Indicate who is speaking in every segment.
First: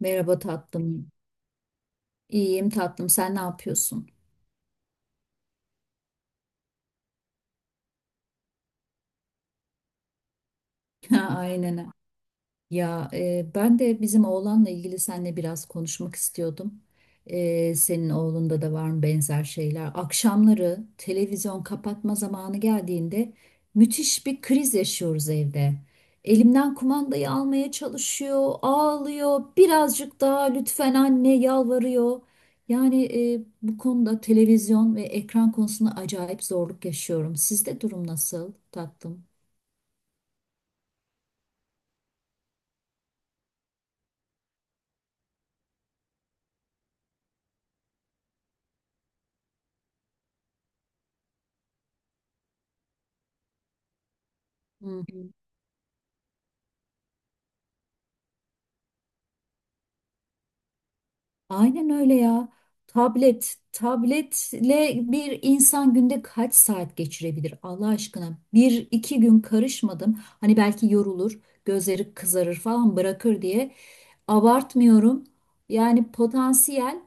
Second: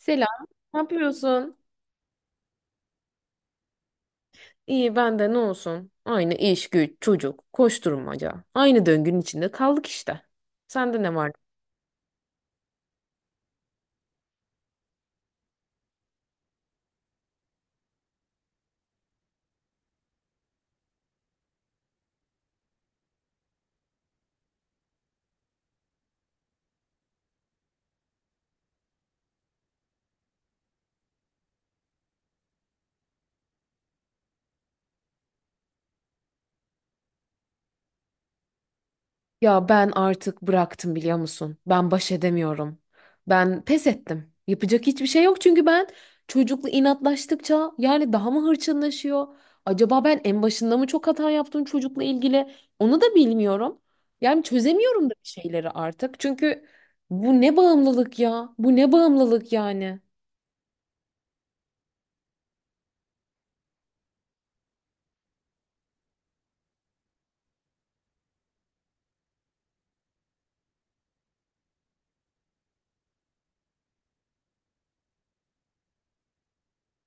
Speaker 1: Merhaba
Speaker 2: Ne
Speaker 1: tatlım.
Speaker 2: yapıyorsun?
Speaker 1: İyiyim tatlım. Sen ne yapıyorsun?
Speaker 2: İyi ben de ne olsun? Aynı iş, güç, çocuk, koşturmaca. Aynı döngünün içinde kaldık işte. Sende ne var?
Speaker 1: Ha, aynen. Ya ben de bizim oğlanla ilgili seninle biraz konuşmak istiyordum. Senin oğlunda da var mı benzer şeyler? Akşamları televizyon kapatma zamanı geldiğinde müthiş bir kriz yaşıyoruz evde. Elimden kumandayı almaya çalışıyor, ağlıyor, birazcık daha lütfen anne yalvarıyor. Yani bu konuda televizyon ve ekran konusunda acayip zorluk yaşıyorum. Sizde durum nasıl tatlım?
Speaker 2: Ya ben artık bıraktım biliyor musun? Ben baş edemiyorum. Ben pes ettim. Yapacak hiçbir şey yok çünkü ben çocukla inatlaştıkça yani daha mı hırçınlaşıyor? Acaba ben en başında mı çok hata yaptım çocukla ilgili? Onu da bilmiyorum. Yani çözemiyorum
Speaker 1: Hı.
Speaker 2: da bir
Speaker 1: Hı.
Speaker 2: şeyleri artık. Çünkü bu ne bağımlılık ya? Bu ne bağımlılık yani?
Speaker 1: Aynen öyle ya. Tabletle bir insan günde kaç saat geçirebilir Allah aşkına? Bir iki gün karışmadım. Hani belki yorulur, gözleri kızarır falan bırakır diye. Abartmıyorum. Yani potansiyel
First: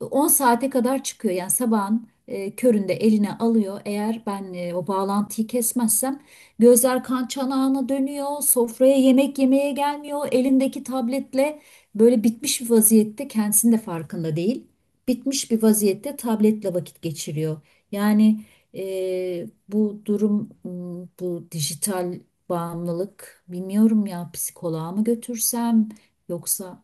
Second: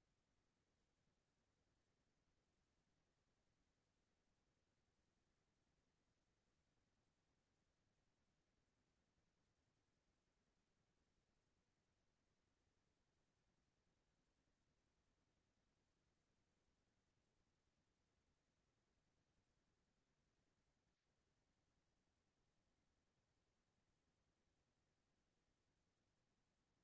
Speaker 1: 10 saate kadar çıkıyor. Yani sabahın köründe eline alıyor. Eğer ben o bağlantıyı kesmezsem gözler kan çanağına dönüyor. Sofraya yemek yemeye gelmiyor. Elindeki tabletle böyle bitmiş bir vaziyette kendisinin de farkında değil. Bitmiş bir vaziyette tabletle vakit geçiriyor. Yani bu durum, bu dijital bağımlılık, bilmiyorum, ya psikoloğa mı götürsem, yoksa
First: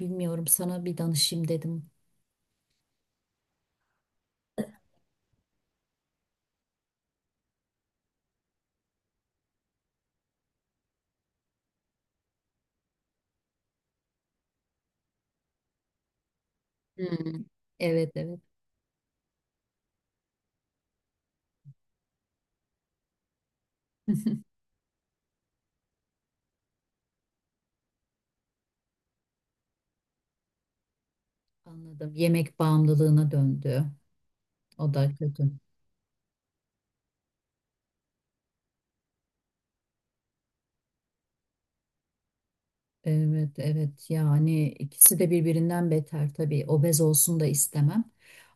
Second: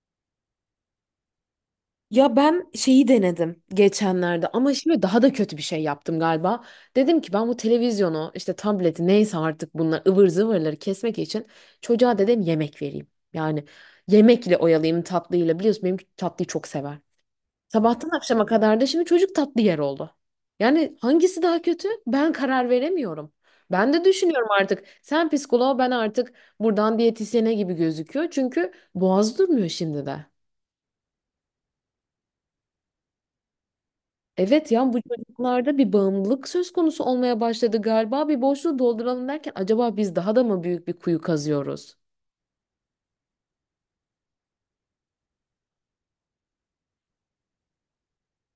Speaker 1: bilmiyorum, sana bir danışayım dedim.
Speaker 2: Ya ben şeyi denedim geçenlerde ama şimdi daha da kötü bir şey yaptım galiba. Dedim ki ben bu televizyonu işte tableti neyse artık bunlar ıvır zıvırları kesmek için çocuğa dedim yemek vereyim. Yani yemekle oyalayayım tatlıyla biliyorsun benim tatlıyı çok sever.
Speaker 1: Hmm.
Speaker 2: Sabahtan
Speaker 1: Evet, evet.
Speaker 2: akşama kadar da şimdi çocuk tatlı yer oldu. Yani hangisi daha kötü ben karar veremiyorum. Ben de düşünüyorum artık sen psikoloğa ben artık buradan diyetisyene gibi gözüküyor çünkü boğaz durmuyor şimdi de.
Speaker 1: Anladım. Yemek bağımlılığına döndü.
Speaker 2: Evet ya
Speaker 1: O
Speaker 2: bu
Speaker 1: da kötü.
Speaker 2: çocuklarda bir bağımlılık söz konusu olmaya başladı galiba. Bir boşluğu dolduralım derken acaba biz daha da mı büyük bir kuyu kazıyoruz?
Speaker 1: Evet, evet. Yani ikisi de birbirinden beter tabii. Obez olsun da istemem.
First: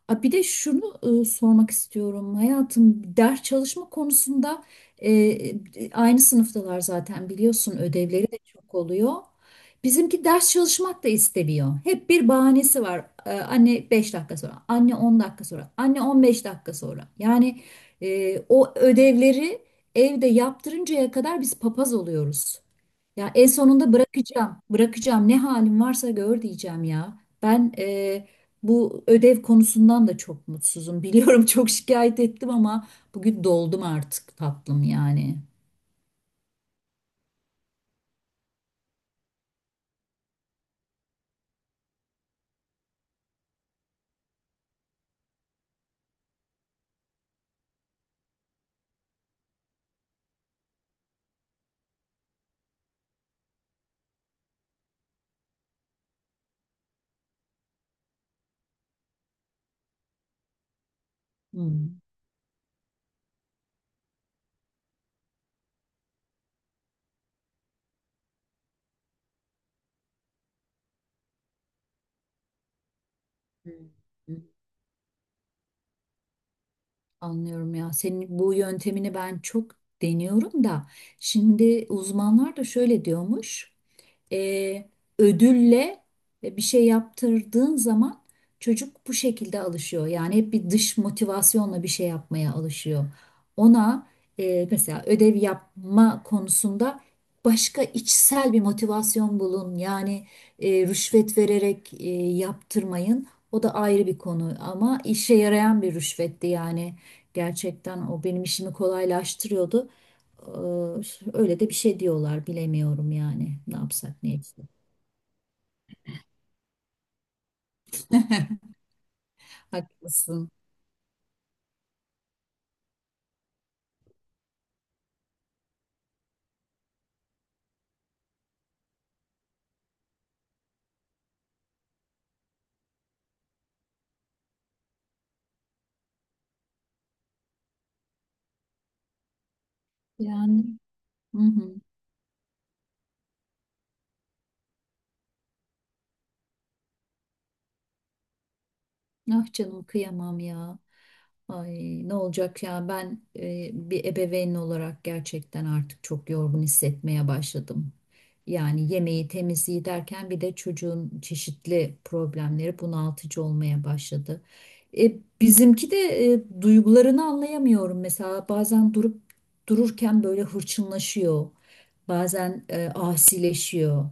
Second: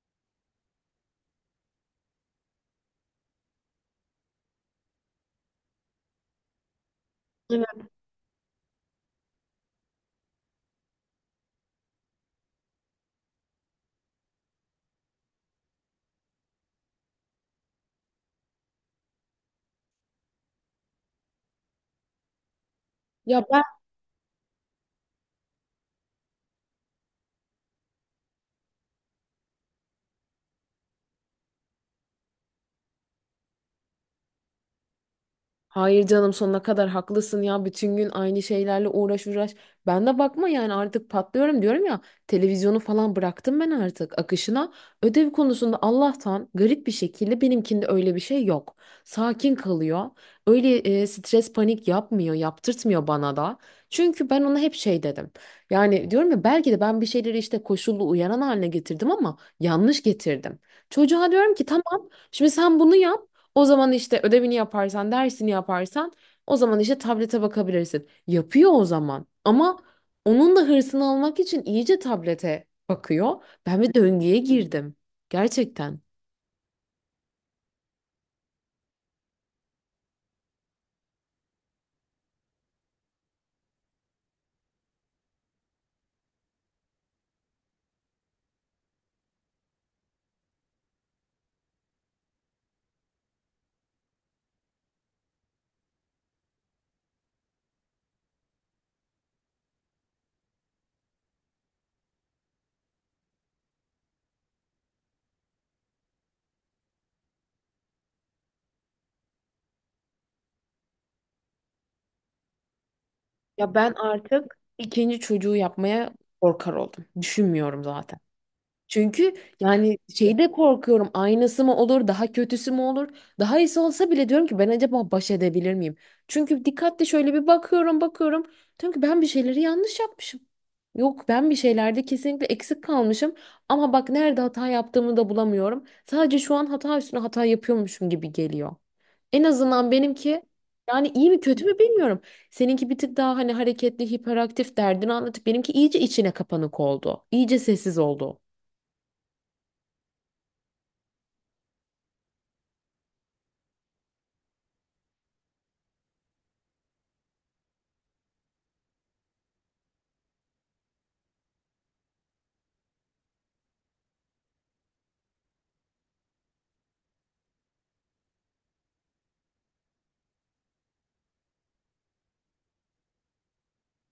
Speaker 1: A, bir de şunu sormak istiyorum. Hayatım, ders çalışma konusunda aynı sınıftalar zaten
Speaker 2: Evet.
Speaker 1: biliyorsun. Ödevleri de çok oluyor. Bizimki ders çalışmak da istemiyor. Hep bir bahanesi var. Anne 5 dakika sonra, anne 10 dakika sonra, anne 15 dakika sonra. Yani o ödevleri evde yaptırıncaya kadar biz papaz oluyoruz. Ya
Speaker 2: Ya
Speaker 1: en sonunda bırakacağım. Bırakacağım. Ne halim varsa gör diyeceğim ya. Ben bu ödev konusundan da çok mutsuzum. Biliyorum, çok şikayet ettim ama bugün doldum artık tatlım yani.
Speaker 2: hayır, canım, sonuna kadar haklısın ya bütün gün aynı şeylerle uğraş uğraş. Ben de bakma yani artık patlıyorum diyorum ya televizyonu falan bıraktım ben artık akışına. Ödev konusunda Allah'tan garip bir şekilde benimkinde öyle bir şey yok. Sakin kalıyor. Öyle stres panik yapmıyor yaptırtmıyor bana da. Çünkü ben ona hep şey dedim. Yani diyorum ya belki de ben bir şeyleri işte koşullu uyaran haline getirdim ama yanlış getirdim. Çocuğa diyorum ki
Speaker 1: Hmm.
Speaker 2: tamam şimdi sen bunu yap. O zaman işte ödevini yaparsan, dersini yaparsan o zaman işte tablete bakabilirsin. Yapıyor o zaman. Ama onun da hırsını almak için iyice tablete bakıyor. Ben
Speaker 1: Hmm.
Speaker 2: bir döngüye
Speaker 1: Hmm.
Speaker 2: girdim. Gerçekten.
Speaker 1: Anlıyorum ya. Senin bu yöntemini ben çok deniyorum da. Şimdi uzmanlar da şöyle diyormuş. e, Ödülle bir şey yaptırdığın zaman çocuk bu şekilde alışıyor. Yani hep bir dış motivasyonla bir şey yapmaya alışıyor. Ona mesela ödev yapma konusunda başka içsel bir motivasyon bulun. Yani rüşvet vererek yaptırmayın. O da ayrı bir konu ama işe yarayan bir rüşvetti yani. Gerçekten o benim işimi kolaylaştırıyordu. Ee, Öyle de bir şey diyorlar, bilemiyorum yani
Speaker 2: Ya
Speaker 1: ne
Speaker 2: ben
Speaker 1: yapsak ne
Speaker 2: artık
Speaker 1: etsek.
Speaker 2: ikinci çocuğu yapmaya korkar oldum. Düşünmüyorum zaten. Çünkü yani şeyde
Speaker 1: Haklısın.
Speaker 2: korkuyorum aynısı mı olur daha kötüsü mü olur daha iyisi olsa bile diyorum ki ben acaba baş edebilir miyim? Çünkü dikkatli şöyle bir bakıyorum diyorum ki ben bir şeyleri yanlış yapmışım. Yok ben bir şeylerde kesinlikle eksik kalmışım ama bak nerede hata yaptığımı da bulamıyorum. Sadece şu an hata üstüne hata yapıyormuşum gibi geliyor. En azından benimki
Speaker 1: Yani
Speaker 2: yani iyi
Speaker 1: hı
Speaker 2: mi kötü
Speaker 1: hı.
Speaker 2: mü bilmiyorum. Seninki bir tık daha hani hareketli, hiperaktif derdini anlatıp benimki iyice içine kapanık oldu. İyice sessiz oldu.
Speaker 1: Ah canım, kıyamam ya. Ay, ne olacak ya, ben bir ebeveyn olarak gerçekten artık çok yorgun hissetmeye başladım. Yani yemeği temizliği derken bir de çocuğun çeşitli problemleri bunaltıcı olmaya başladı. E, Bizimki de duygularını anlayamıyorum. Mesela bazen durup dururken böyle hırçınlaşıyor. Bazen asileşiyor,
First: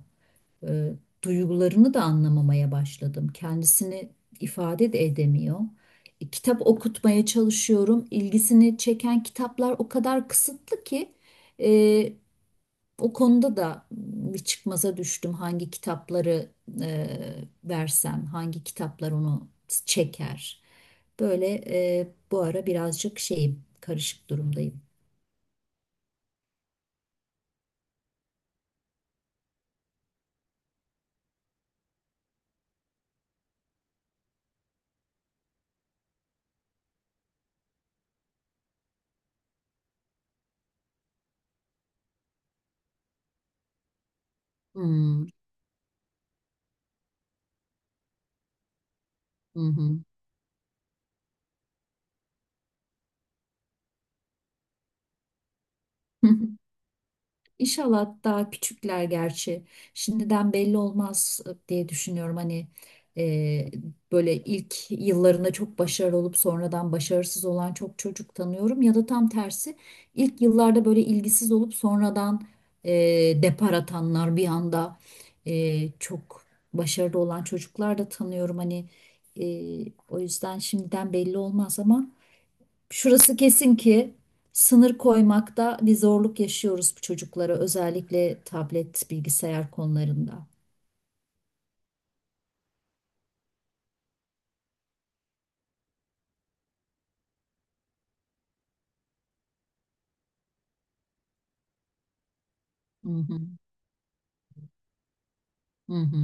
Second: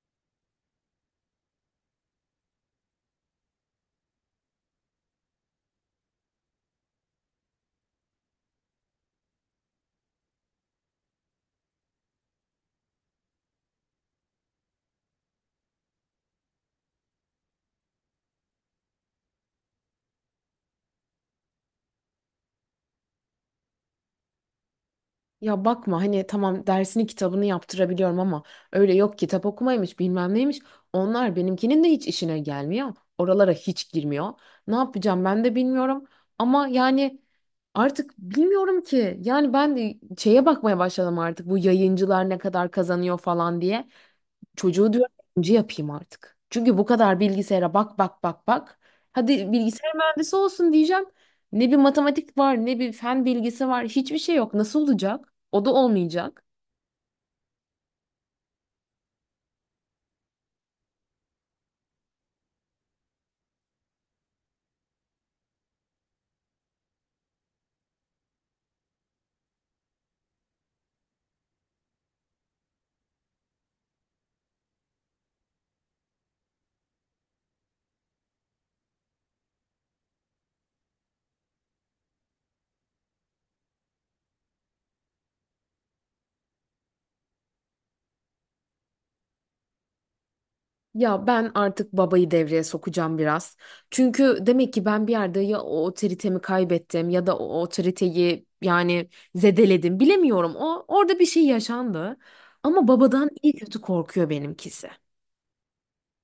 Speaker 1: e, duygularını da anlamamaya başladım. Kendisini ifade de edemiyor. Kitap okutmaya çalışıyorum. İlgisini çeken kitaplar o kadar kısıtlı ki e, o konuda da bir çıkmaza düştüm. Hangi kitapları versem, hangi kitaplar onu çeker? Böyle bu ara birazcık şeyim, karışık durumdayım.
Speaker 2: Ya bakma hani tamam dersini kitabını yaptırabiliyorum ama öyle yok kitap okumaymış bilmem neymiş. Onlar benimkinin de hiç işine gelmiyor. Oralara hiç girmiyor. Ne yapacağım ben de bilmiyorum. Ama yani artık bilmiyorum ki. Yani ben de şeye bakmaya başladım artık bu yayıncılar ne kadar kazanıyor falan diye. Çocuğu diyorum
Speaker 1: Hmm,
Speaker 2: önce yapayım artık. Çünkü bu kadar bilgisayara bak bak bak bak. Hadi
Speaker 1: hı
Speaker 2: bilgisayar
Speaker 1: hı.
Speaker 2: mühendisi olsun diyeceğim. Ne bir matematik var, ne bir fen bilgisi var, hiçbir şey yok. Nasıl olacak? O da olmayacak.
Speaker 1: İnşallah daha küçükler gerçi. Şimdiden belli olmaz diye düşünüyorum. Hani e, böyle ilk yıllarında çok başarılı olup sonradan başarısız olan çok çocuk tanıyorum. Ya da tam tersi, ilk yıllarda böyle ilgisiz olup sonradan e, depar atanlar, bir anda çok başarılı olan çocuklar da tanıyorum. Hani o yüzden şimdiden belli olmaz ama. Şurası kesin ki sınır koymakta bir zorluk yaşıyoruz bu çocuklara, özellikle tablet, bilgisayar konularında.
Speaker 2: Ya ben artık babayı devreye sokacağım biraz. Çünkü demek ki ben bir yerde ya o otoritemi kaybettim ya da o otoriteyi yani zedeledim. Bilemiyorum. O orada bir şey yaşandı. Ama
Speaker 1: Hı
Speaker 2: babadan
Speaker 1: hı.
Speaker 2: iyi kötü korkuyor benimkisi.
Speaker 1: Hı hı.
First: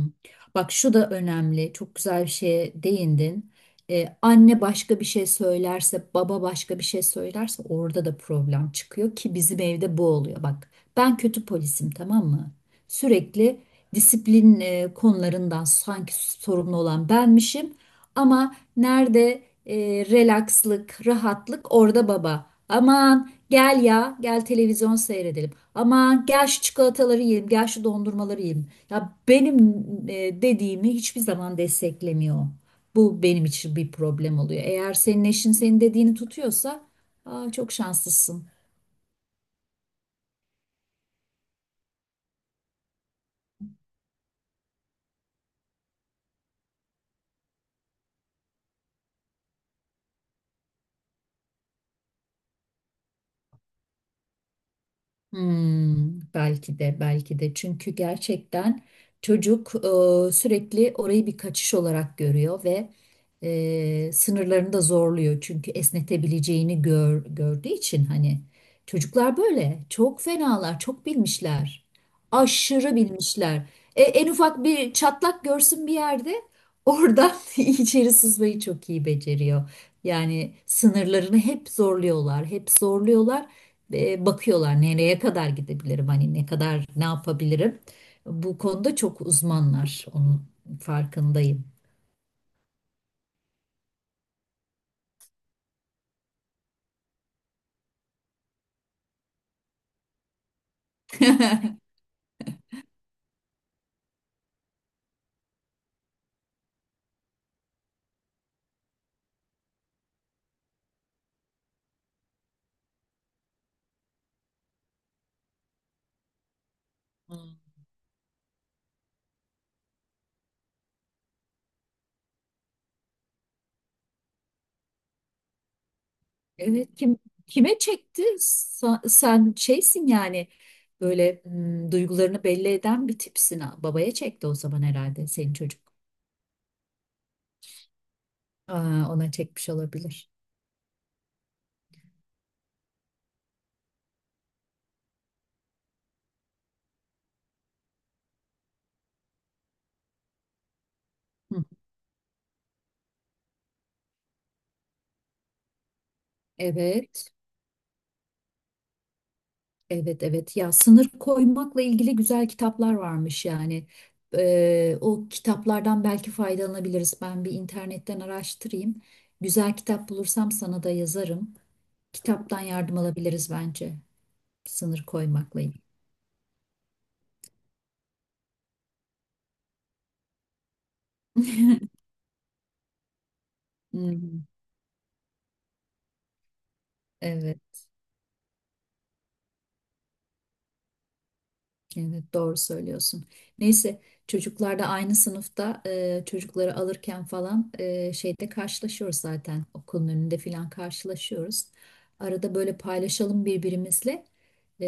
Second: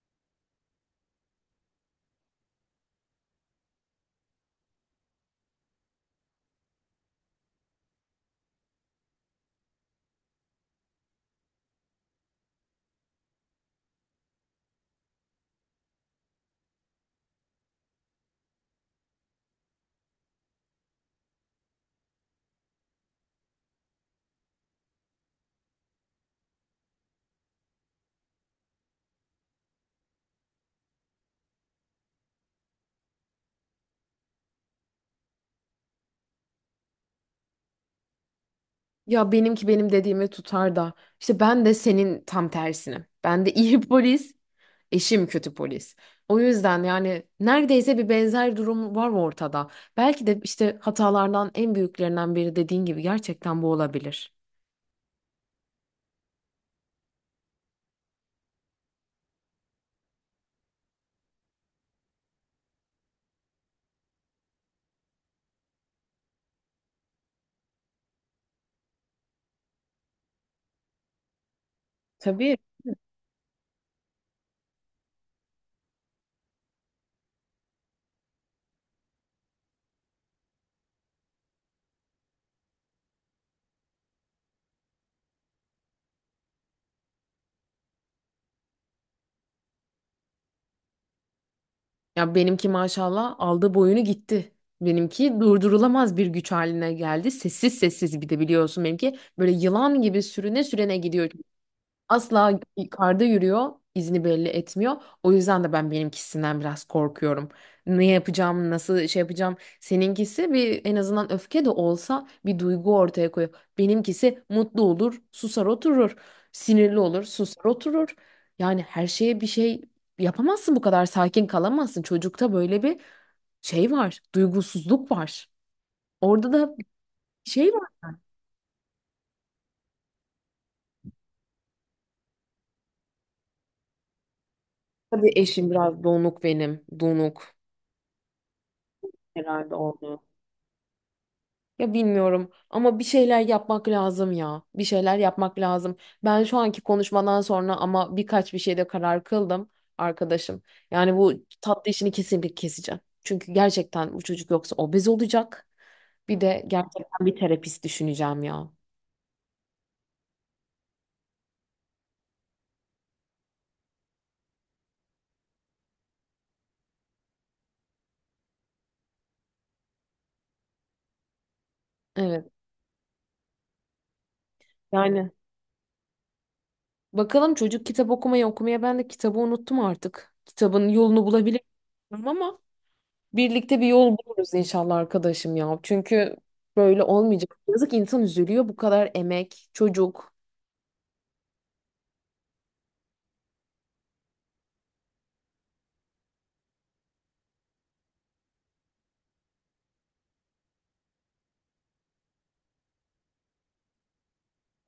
Speaker 1: Bak, şu da önemli. Çok güzel bir şeye değindin. Anne başka bir şey söylerse, baba başka bir şey söylerse orada da problem çıkıyor ki bizim evde bu oluyor. Bak, ben kötü polisim, tamam mı? Sürekli disiplin konularından sanki sorumlu olan benmişim ama nerede relakslık, rahatlık, orada baba. Aman gel ya, gel televizyon seyredelim. Aman gel şu çikolataları yiyelim, gel şu dondurmaları yiyelim. Ya benim dediğimi hiçbir zaman desteklemiyor. Bu benim için bir problem oluyor. Eğer senin eşin senin dediğini tutuyorsa, aa, çok şanslısın.
Speaker 2: Ya benimki benim dediğimi tutar da işte ben de senin tam tersini. Ben de iyi polis. Eşim kötü polis. O yüzden yani neredeyse bir benzer durum var ortada. Belki de işte hatalardan en büyüklerinden biri dediğin gibi gerçekten bu olabilir.
Speaker 1: Hmm, belki de, belki de, çünkü gerçekten çocuk sürekli orayı bir kaçış olarak görüyor ve sınırlarını da zorluyor çünkü esnetebileceğini gördüğü için. Hani çocuklar böyle çok fenalar, çok bilmişler,
Speaker 2: Tabii.
Speaker 1: aşırı bilmişler. En ufak bir çatlak görsün bir yerde, oradan içeri sızmayı çok iyi beceriyor. Yani sınırlarını hep zorluyorlar, hep zorluyorlar, bakıyorlar nereye kadar gidebilirim, hani ne kadar ne yapabilirim. Bu konuda çok uzmanlar, onun farkındayım.
Speaker 2: Ya benimki maşallah aldı boyunu gitti. Benimki durdurulamaz bir güç haline geldi. Sessiz sessiz bir de biliyorsun benimki böyle yılan gibi sürüne sürene gidiyor. Asla yukarıda yürüyor, izini belli etmiyor. O yüzden de ben benimkisinden biraz korkuyorum. Ne yapacağım, nasıl şey yapacağım? Seninkisi bir en azından öfke de olsa bir duygu ortaya koyuyor. Benimkisi mutlu olur, susar oturur. Sinirli olur, susar
Speaker 1: Hmm.
Speaker 2: oturur. Yani her şeye bir şey yapamazsın bu kadar sakin kalamazsın. Çocukta böyle bir şey var, duygusuzluk var. Orada da
Speaker 1: Evet, kim
Speaker 2: şey
Speaker 1: kime
Speaker 2: var,
Speaker 1: çekti? Sen şeysin yani, böyle duygularını belli eden bir tipsin. Ha. Babaya çekti o zaman herhalde
Speaker 2: tabii
Speaker 1: senin
Speaker 2: eşim
Speaker 1: çocuk.
Speaker 2: biraz donuk, benim donuk
Speaker 1: Aa, ona çekmiş
Speaker 2: herhalde oldu.
Speaker 1: olabilir.
Speaker 2: Ya bilmiyorum ama bir şeyler yapmak lazım ya. Bir şeyler yapmak lazım. Ben şu anki konuşmadan sonra ama birkaç bir şeyde karar kıldım arkadaşım. Yani bu
Speaker 1: Hı.
Speaker 2: tatlı işini kesinlikle keseceğim. Çünkü gerçekten bu çocuk yoksa obez olacak. Bir de gerçekten
Speaker 1: Evet.
Speaker 2: bir terapist düşüneceğim ya.
Speaker 1: Evet, evet, ya sınır koymakla ilgili güzel kitaplar varmış yani. O kitaplardan belki faydalanabiliriz. Ben bir internetten araştırayım. Güzel kitap bulursam sana da yazarım.
Speaker 2: Evet.
Speaker 1: Kitaptan yardım alabiliriz bence, sınır
Speaker 2: Yani
Speaker 1: koymakla ilgili.
Speaker 2: bakalım çocuk kitap okumayı okumaya ben de kitabı unuttum artık. Kitabın yolunu bulabilir miyim ama birlikte bir yol
Speaker 1: Hmm.
Speaker 2: buluruz inşallah arkadaşım ya. Çünkü böyle olmayacak.
Speaker 1: Evet.
Speaker 2: Yazık insan üzülüyor bu kadar emek, çocuk.
Speaker 1: Evet, doğru söylüyorsun. Neyse, çocuklar da aynı sınıfta, çocukları alırken falan şeyde karşılaşıyoruz zaten, okulun önünde falan karşılaşıyoruz. Arada böyle paylaşalım birbirimizle.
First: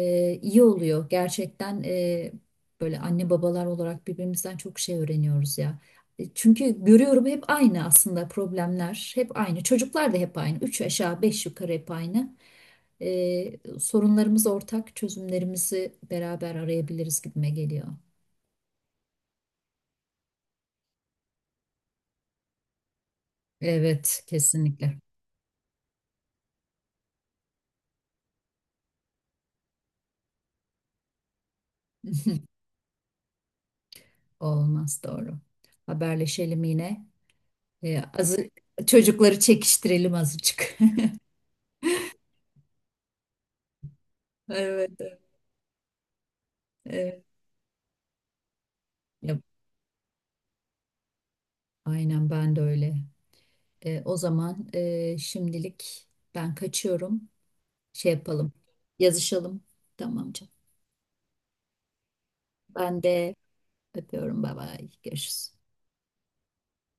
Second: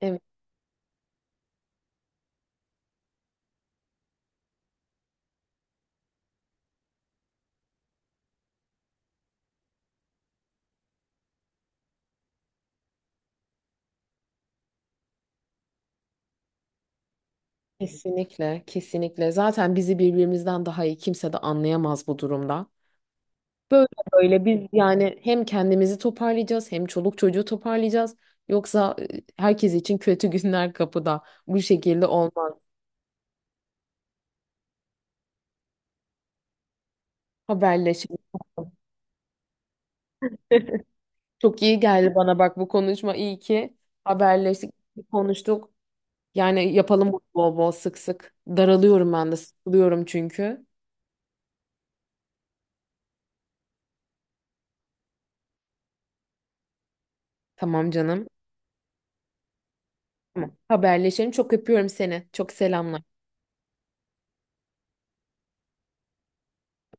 Speaker 2: Evet,
Speaker 1: İyi oluyor. Gerçekten böyle anne babalar olarak birbirimizden çok şey öğreniyoruz ya. Çünkü görüyorum hep aynı aslında, problemler hep aynı. Çocuklar da hep aynı. Üç aşağı beş yukarı hep aynı, sorunlarımız ortak, çözümlerimizi beraber arayabiliriz gibime geliyor.
Speaker 2: kesinlikle, kesinlikle. Zaten bizi birbirimizden daha iyi kimse de anlayamaz bu durumda. Böyle
Speaker 1: Evet,
Speaker 2: böyle biz
Speaker 1: kesinlikle.
Speaker 2: yani hem kendimizi toparlayacağız hem çoluk çocuğu toparlayacağız. Yoksa herkes için kötü günler kapıda. Bu şekilde olmaz.
Speaker 1: Olmaz, doğru. Haberleşelim yine. E,
Speaker 2: Haberleşelim.
Speaker 1: azı, Çocukları çekiştirelim azıcık.
Speaker 2: Çok iyi geldi bana bak bu konuşma. İyi ki haberleştik,
Speaker 1: Evet, evet.
Speaker 2: konuştuk. Yani yapalım bunu
Speaker 1: Evet.
Speaker 2: bol bol sık sık. Daralıyorum ben de,
Speaker 1: Ya,
Speaker 2: sıkılıyorum çünkü.
Speaker 1: aynen, ben de öyle. O zaman şimdilik ben kaçıyorum.
Speaker 2: Tamam
Speaker 1: Şey
Speaker 2: canım.
Speaker 1: yapalım. Yazışalım. Tamam canım.
Speaker 2: Tamam. Haberleşelim. Çok öpüyorum seni. Çok selamlar.
Speaker 1: Ben de öpüyorum. Bay bay. Görüşürüz.